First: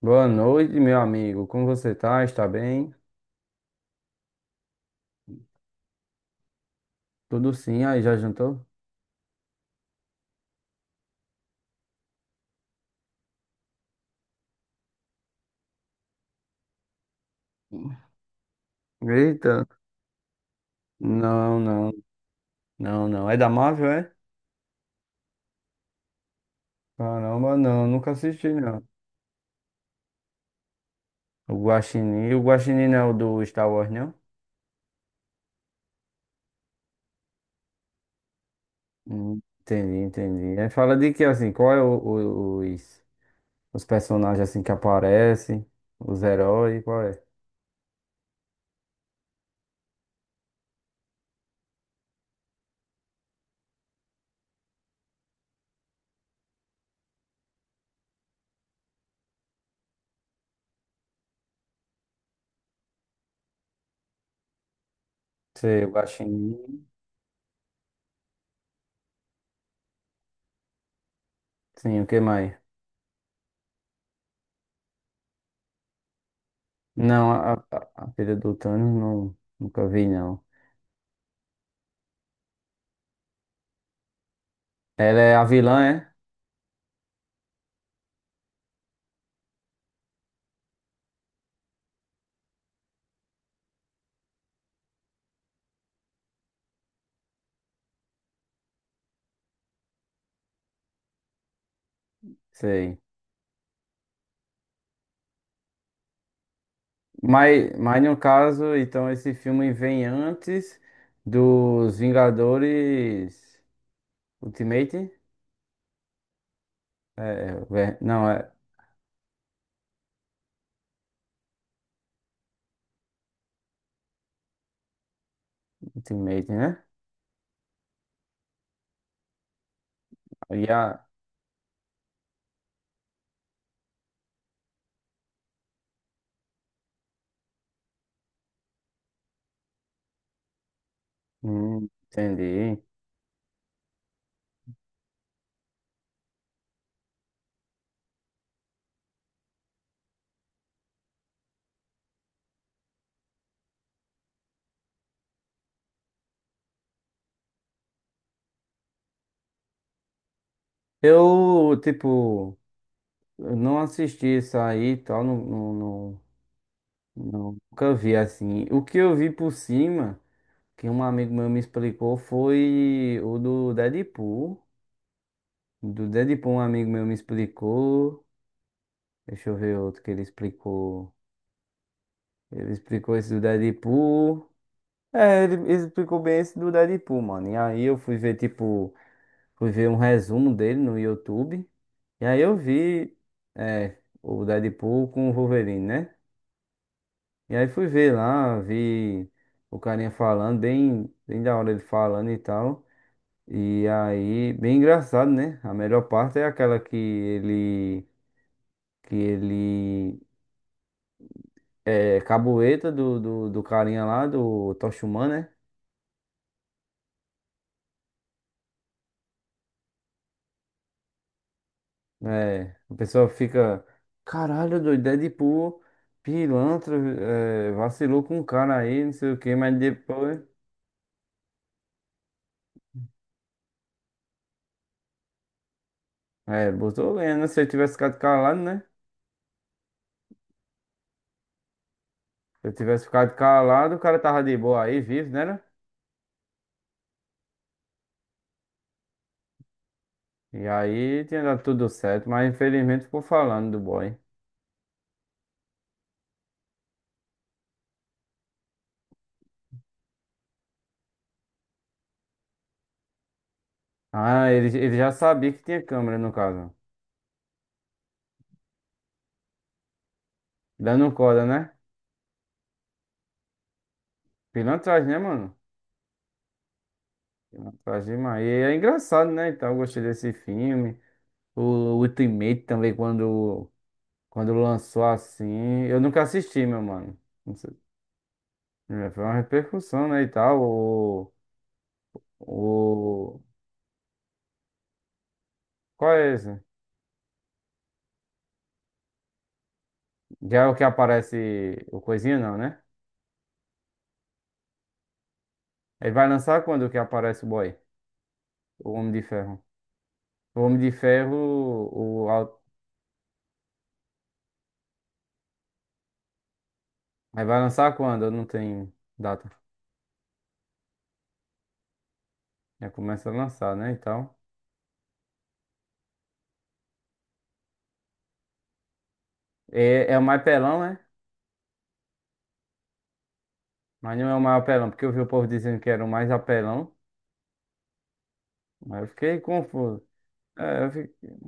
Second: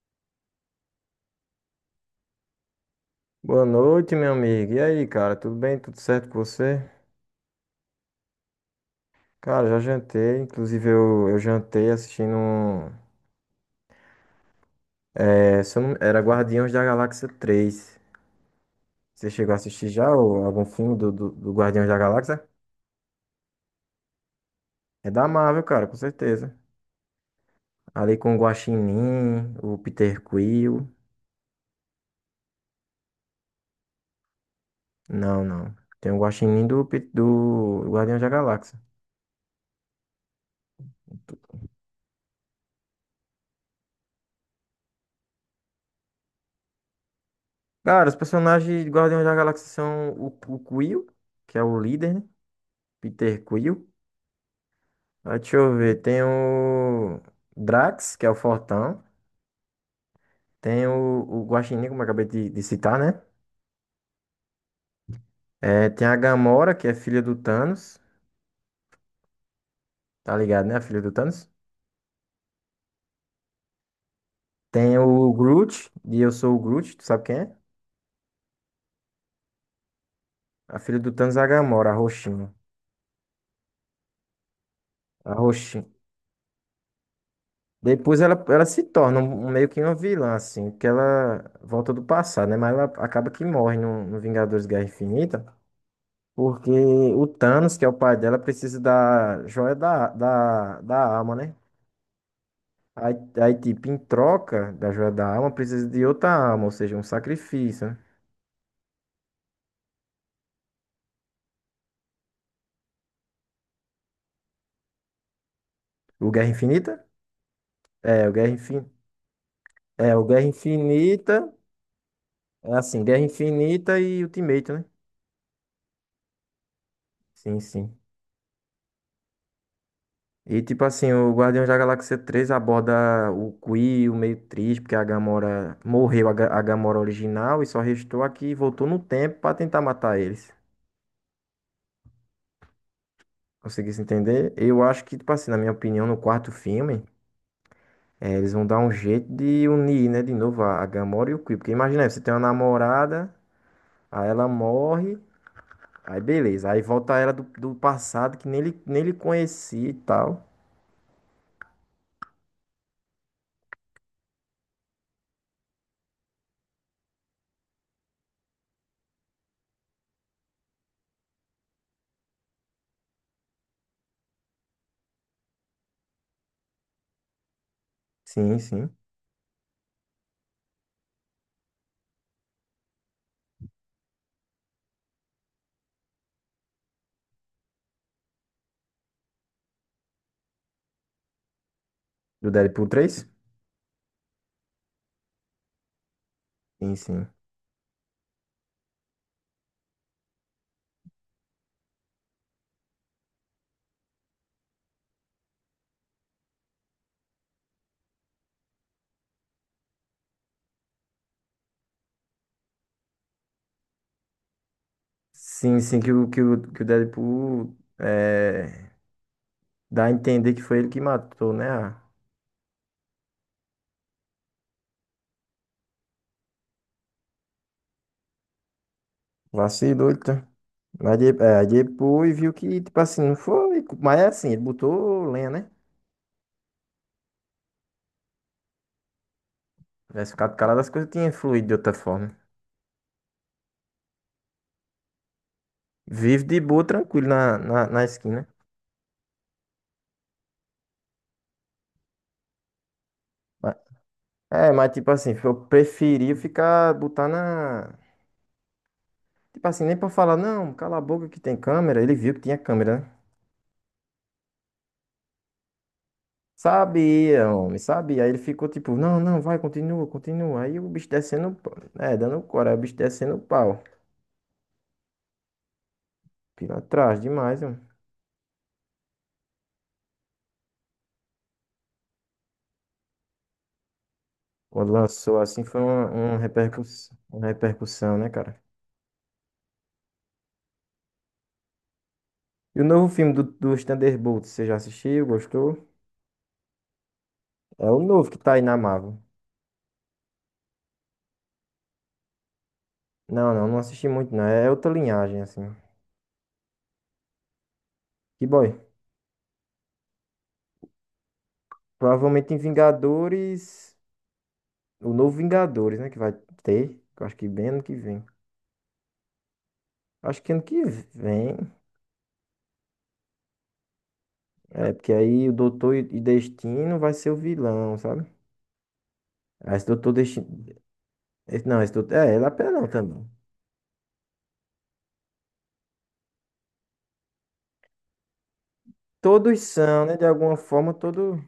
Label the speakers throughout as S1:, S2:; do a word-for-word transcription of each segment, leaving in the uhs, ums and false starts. S1: Boa noite, meu amigo. Como você tá? Está bem?
S2: Boa noite, meu amigo. E aí, cara, tudo bem? Tudo certo com você?
S1: Tudo sim. Aí, já jantou?
S2: Cara, já jantei. Inclusive, eu, eu jantei assistindo. um- É, se eu não- era Guardiões da Galáxia três. Você chegou a
S1: Eita.
S2: assistir já ou algum filme do, do, do
S1: Não,
S2: Guardiões
S1: não,
S2: da Galáxia?
S1: não, não. É da Marvel, é?
S2: É da Marvel, cara, com certeza.
S1: Caramba, não. Nunca
S2: Ali com o
S1: assisti, não.
S2: Guaxinim, o Peter Quill.
S1: O Guaxinim. O Guaxinim não é o do Star Wars, não?
S2: Não, não. Tem o Guaxinim do, Pe- do Guardiões da Galáxia.
S1: Hum, entendi, entendi. Aí fala de que, assim, qual é o- o- os, os personagens, assim, que aparecem? Os heróis, qual é?
S2: Cara, os personagens de Guardiões da Galáxia são o, o Quill, que é o líder, né? Peter Quill. Ah, deixa eu ver. Tem o Drax, que é o fortão. Tem o, o Guaxinim, como eu acabei de, de citar, né?
S1: Sei,
S2: É,
S1: o
S2: tem a Gamora,
S1: Guaxinim.
S2: que é filha do Thanos. Tá ligado, né? A filha do Thanos.
S1: Sim, o que mais?
S2: Tem o Groot, e eu sou o Groot, tu sabe
S1: Não,
S2: quem
S1: a,
S2: é?
S1: a, a filha do Thanos, não, nunca vi, não.
S2: A filha do Thanos é a Gamora, a roxinha.
S1: Ela
S2: A
S1: é a vilã,
S2: roxinha.
S1: é?
S2: Depois ela, ela se torna um, um- meio que uma vilã, assim, porque ela volta do passado, né? Mas ela acaba que morre no, no Vingadores Guerra Infinita. Porque o Thanos, que é o pai dela, precisa da joia da, da, da alma, né?
S1: Sei.
S2: Aí, aí, tipo, em troca da joia da alma, precisa de outra alma, ou seja, um
S1: Mas,
S2: sacrifício, né?
S1: mas no caso, então esse filme vem antes dos Vingadores Ultimate?
S2: O Guerra Infinita?
S1: É, ver- não,
S2: É, o
S1: é
S2: Guerra Infinita. É, o Guerra Infinita. É assim, Guerra Infinita e Ultimate, né?
S1: Ultimate, né?
S2: Sim, sim. E,
S1: E
S2: tipo
S1: a-
S2: assim, o Guardião da Galáxia três aborda o Quill meio triste, porque a Gamora morreu, a Ga- a Gamora original, e só restou aqui que voltou no tempo pra tentar matar eles.
S1: hum, entendi.
S2: Conseguisse entender? Eu acho que, tipo assim, na minha opinião, no quarto filme, eh, eles vão dar um jeito de unir, né, de novo a a Gamora e o Quill. Porque imagina, aí, você tem uma namorada, aí ela morre, aí beleza, aí volta ela do, do passado que nem ele, nem ele conhecia e tal.
S1: Eu, tipo, eu não assisti isso aí e tal, não, não, não- nunca vi assim. O que eu vi por cima, que um amigo meu me explicou, foi o do Deadpool. Do Deadpool, um amigo meu me explicou.
S2: Sim, sim.
S1: Deixa eu ver outro que ele explicou. Ele explicou esse do Deadpool. É, ele ele explicou bem esse do Deadpool, mano. E aí eu fui ver, tipo, fui ver um resumo dele no YouTube. E aí
S2: Do
S1: eu
S2: Deadpool
S1: vi,
S2: três?
S1: é, o Deadpool com o Wolverine, né?
S2: Sim, sim.
S1: E aí fui ver lá, vi o carinha falando, bem, bem da hora ele falando e tal. E aí, bem engraçado, né? A melhor parte é aquela que ele, que ele é, cabueta do, do, do carinha lá, do Tocha Humana,
S2: Sim, sim, que o, que o, que o Deadpool eh, dá a entender que foi ele que matou, né? a-
S1: né? É, a pessoa fica, caralho, doido, Deadpool, pilantra, é, vacilou com o cara aí, não sei o que, mas
S2: Vacilou,
S1: depois,
S2: então. Mas de- é, depois viu que, tipo assim, não foi. Mas é assim, ele botou lenha, né?
S1: é, botou lenha, né? Se eu tivesse ficado calado, né?
S2: Tivesse ficado calado, as coisas tinham fluído de outra forma.
S1: Se eu tivesse ficado calado, o cara tava de boa aí, vivo, né? Né?
S2: Vive de boa, tranquilo na, na, na esquina.
S1: E aí tinha dado tudo certo, mas infelizmente ficou falando
S2: Mas-
S1: do boy.
S2: É, mas tipo assim, eu preferia ficar, botar na. Tipo assim, nem pra falar, não, cala a boca que tem câmera. Ele viu que tinha câmera, né?
S1: Ah, ele, ele já sabia que tinha câmera, no caso.
S2: Sabia, homem, sabia. Aí ele ficou tipo, não, não, vai, continua, continua. Aí o bicho
S1: Dando corda,
S2: descendo o
S1: né?
S2: pau. É, dando o coro, aí o bicho descendo o pau.
S1: Pilantragem, né, mano?
S2: Pilantragem demais, mano.
S1: Faz demais. E é engraçado, né? Então, eu gostei desse filme. O Ultimate também, quando, quando
S2: Quando
S1: lançou
S2: lançou assim, foi
S1: assim. Eu
S2: uma,
S1: nunca
S2: uma
S1: assisti, meu
S2: repercussão,
S1: mano.
S2: uma
S1: Não sei.
S2: repercussão, né, cara?
S1: É, foi uma repercussão, né? E tal. O,
S2: E o novo filme
S1: o...
S2: do, dos Thunderbolts, você já assistiu? Gostou?
S1: Qual é esse?
S2: É o novo que tá aí na Marvel.
S1: Já é o que aparece o coisinha, não, né?
S2: Não, não, não assisti muito, não. É outra linhagem, assim.
S1: Ele vai lançar quando o que aparece o boy?
S2: Que boy.
S1: O Homem de Ferro. O Homem de Ferro. O...
S2: Provavelmente em
S1: au-
S2: Vingadores. O novo Vingadores, né? Que vai ter. que Eu acho
S1: Aí
S2: que
S1: vai
S2: bem ano que
S1: lançar
S2: vem.
S1: quando? Não tem data.
S2: Acho que ano que vem.
S1: Já começa a lançar, né? E tal.
S2: É, porque aí o Doutor e e Destino vai ser o vilão, sabe? Ah, esse
S1: É,
S2: Doutor
S1: é o mais
S2: Destino.
S1: pelão, né?
S2: esse- Não, esse Doutor. É, ele é apelão também.
S1: Mas não é o mais apelão, porque eu vi o povo dizendo que era o mais apelão. Mas eu fiquei
S2: Todos
S1: confuso.
S2: são, né? De alguma
S1: É, eu
S2: forma,
S1: fi-
S2: todo.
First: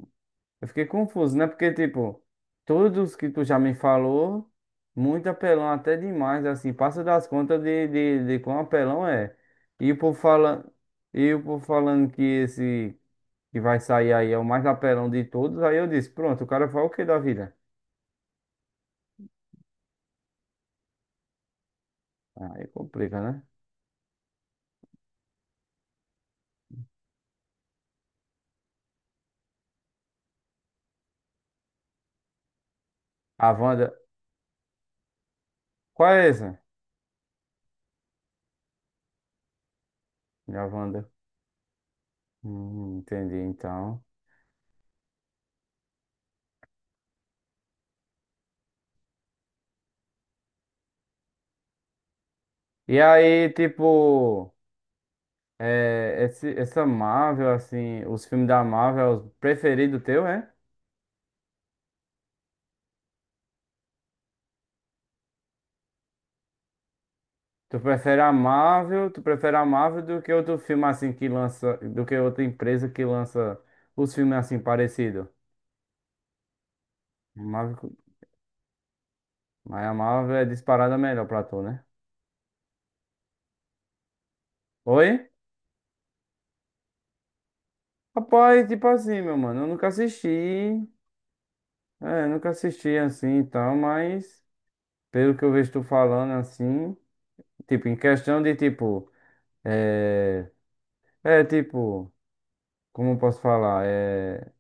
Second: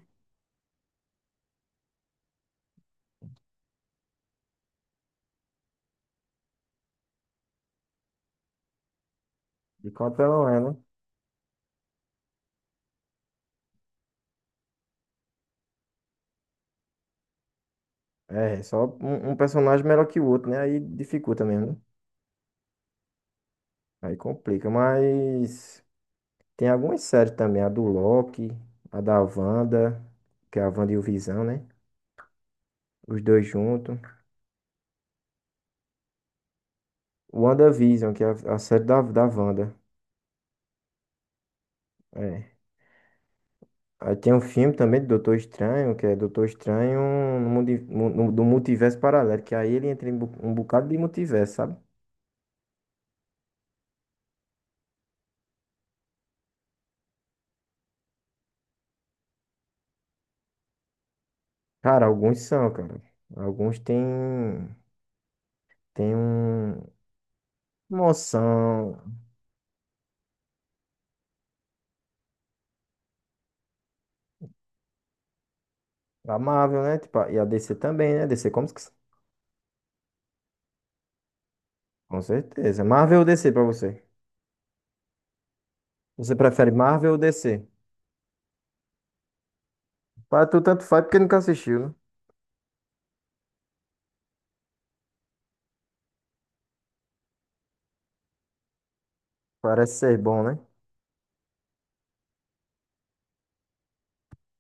S1: eu fiquei confuso, né? Porque, tipo, todos que tu já me falou, muito apelão, até demais, assim, passa das contas de, de, de quão apelão é.
S2: De
S1: E o
S2: qual
S1: povo
S2: apelão é,
S1: fala
S2: né?
S1: e o povo falando que esse que vai sair aí é o mais apelão de todos, aí eu disse, pronto, o cara fala o que da vida?
S2: É, só um, um personagem melhor que o outro, né? Aí dificulta mesmo, né?
S1: Aí complica, né?
S2: Aí complica, mas. Tem algumas séries também, a do Loki, a da Wanda, que é a Wanda e o Visão, né? Os dois
S1: A Wanda,
S2: juntos.
S1: qual é essa?
S2: WandaVision, que é a, a série da, da Wanda.
S1: A Wanda.
S2: É.
S1: Hum, entendi, então.
S2: Aí tem um filme também do Doutor Estranho, que é Doutor Estranho no, mundi- mu- no- do multiverso paralelo, que aí ele entra em bu- um bocado de multiverso, sabe?
S1: E aí, tipo, é, esse, essa Marvel, assim, os filmes da Marvel, é o preferido teu, é?
S2: Cara, alguns são, cara. Alguns tem, tem um,
S1: Tu prefere a
S2: emoção.
S1: Marvel, tu prefere a Marvel do que outro filme assim que lança, do que outra empresa que lança os filmes assim parecido
S2: A Marvel, né? Tipo, a- e a D C
S1: Marvel,
S2: também, né? D C, como, se-
S1: mas a Marvel é disparada melhor pra tu, né?
S2: com certeza. Marvel ou D C pra você?
S1: Oi?
S2: Você prefere Marvel ou D C?
S1: Rapaz, tipo assim, meu mano, eu nunca assisti,
S2: Para tu tanto faz porque nunca assistiu, né?
S1: é, nunca assisti assim e tal, mas pelo que eu vejo tu falando assim, tipo, em questão de tipo.
S2: Parece ser bom,
S1: É,
S2: né?
S1: é tipo, como eu posso falar? É,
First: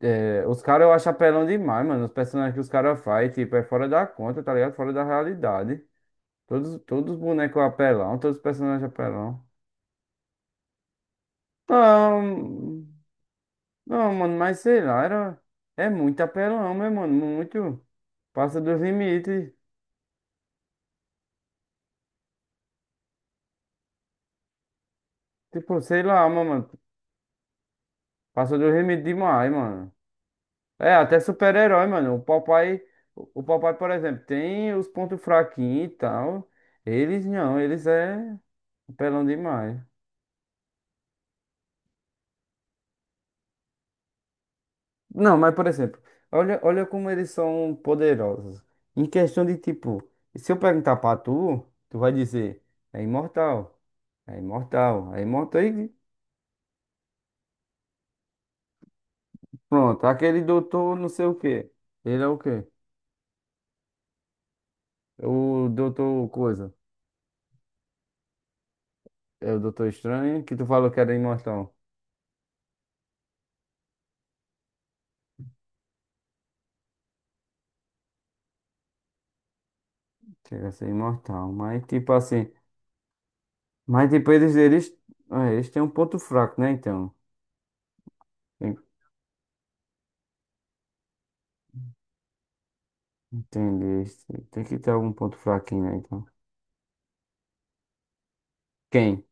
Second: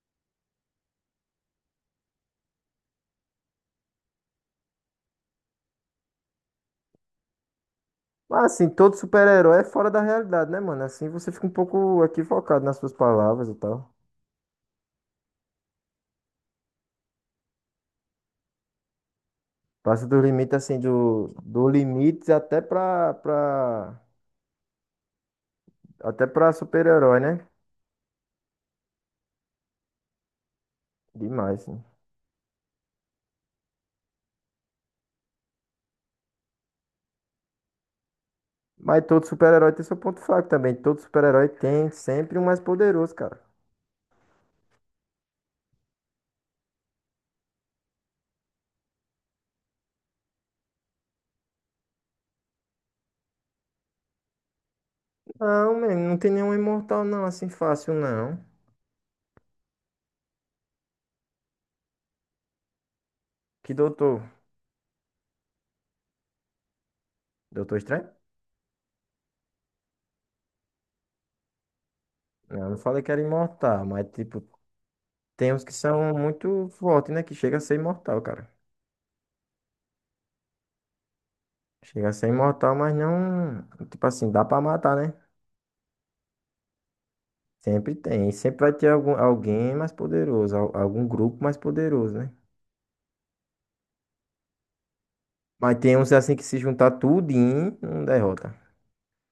S1: é, os caras eu acho apelão demais, mano. Os personagens que os caras fazem, tipo, é fora da conta, tá ligado? Fora da realidade. Todos, todos os bonecos apelão, todos os
S2: Mas assim,
S1: personagens
S2: todo
S1: apelão.
S2: super-herói é fora da realidade, né, mano? Assim você fica um pouco equivocado nas
S1: Não,
S2: suas palavras e tal.
S1: não, mano, mas sei lá, era, é muito apelão, meu mano. Muito. Passa dos limites.
S2: Passa do limite, assim, do, do limite até pra, pra,
S1: Tipo, sei lá,
S2: até pra
S1: mano.
S2: super-herói, né?
S1: Passa dos limites demais, mano. É, até
S2: Demais, né?
S1: super-herói, mano. O papai, o o papai, por exemplo, tem os pontos fraquinhos e tal. Eles não, eles é
S2: Mas
S1: apelão
S2: todo super-herói
S1: demais.
S2: tem seu ponto fraco também. Todo super-herói tem sempre um mais poderoso, cara.
S1: Não, mas por exemplo, olha, olha como eles são poderosos. Em questão de tipo, se eu perguntar pra tu, tu vai dizer, é imortal, é imortal, é imortal
S2: Não,
S1: e
S2: mano, não tem nenhum imortal, não, assim fácil, não.
S1: pronto. Aquele doutor não sei o quê. Ele é o quê?
S2: Que doutor?
S1: O doutor coisa.
S2: Doutor Estranho?
S1: É o doutor estranho que tu falou que era imortal.
S2: Não, eu não falei que era imortal, mas tipo, tem uns que são muito fortes, né? Que chega a ser imortal, cara.
S1: Chega a ser imortal, mas
S2: Chega
S1: tipo
S2: a ser
S1: assim.
S2: imortal, mas não. Tipo
S1: Mas
S2: assim,
S1: tipo,
S2: dá
S1: eles,
S2: pra
S1: eles,
S2: matar, né?
S1: é, eles têm um ponto fraco, né? Então.
S2: Sempre tem. E sempre vai
S1: En-
S2: ter algum, alguém mais poderoso, al- algum grupo mais poderoso, né?
S1: Entendi. Eles têm- tem que ter algum ponto
S2: Mas
S1: fraquinho, né?
S2: tem uns
S1: Então.
S2: assim que se juntar tudinho, não derrota.
S1: Quem?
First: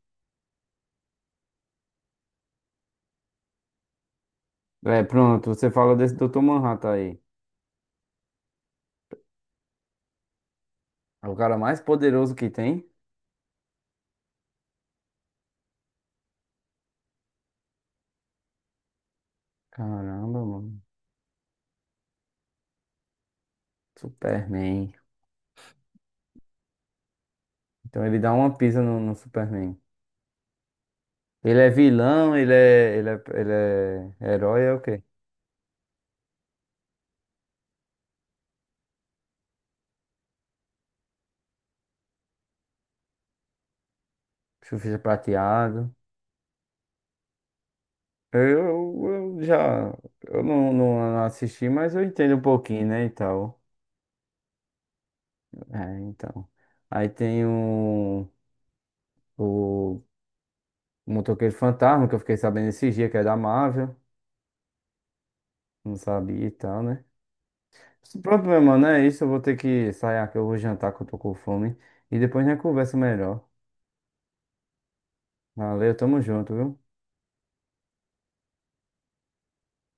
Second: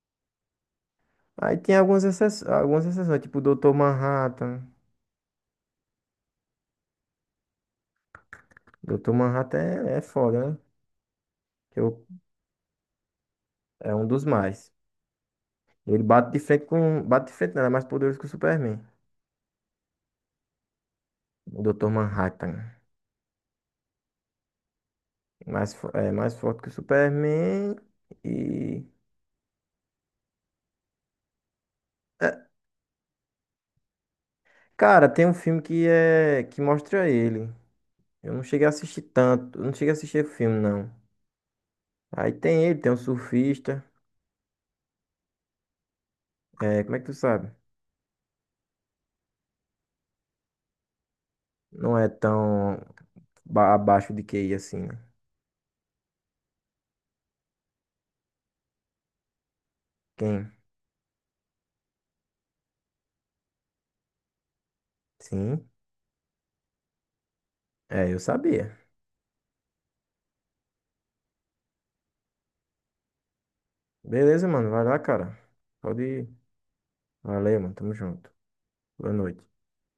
S2: Aí tem algumas exceções, algumas exceções, tipo o doutor Manhattan.
S1: É, pronto, você falou desse doutor Manhattan aí.
S2: doutor Manhattan é, é foda, né?
S1: É o cara mais
S2: Que eu-
S1: poderoso que tem.
S2: É um dos mais. Ele bate de frente com. Bate de frente, não, ele é mais poderoso que o Superman.
S1: Caramba, mano.
S2: O doutor Manhattan.
S1: Superman.
S2: Mais, fo- é mais forte que o Superman.
S1: Então ele dá uma pisa
S2: E.
S1: no, no Superman. Ele é vilão,
S2: É,
S1: ele é, ele é, ele é herói, é o quê?
S2: cara, tem um filme que é que mostra ele. Eu não cheguei a assistir tanto. Eu não cheguei a assistir o filme, não. Aí tem ele, tem um surfista.
S1: Surfista prateado.
S2: É, como é que tu sabe?
S1: Eu, eu já. Eu não, não assisti, mas
S2: Não
S1: eu
S2: é
S1: entendo um
S2: tão
S1: pouquinho, né? E tal.
S2: ba- abaixo de Q I assim, né?
S1: É, então. Aí tem o, o
S2: Quem?
S1: Motoqueiro Fantasma, que eu fiquei sabendo esse dia, que é da Marvel.
S2: Sim.
S1: Não sabia e tal, né?
S2: É, eu
S1: Pronto, meu
S2: sabia.
S1: mano, é isso. Eu vou ter que sair aqui, eu vou jantar, que eu tô com fome. E depois a gente conversa melhor.
S2: Beleza, mano. Vai lá, cara.
S1: Valeu,
S2: Pode
S1: tamo
S2: ir.
S1: junto, viu?
S2: Valeu, mano. Tamo junto. Boa noite.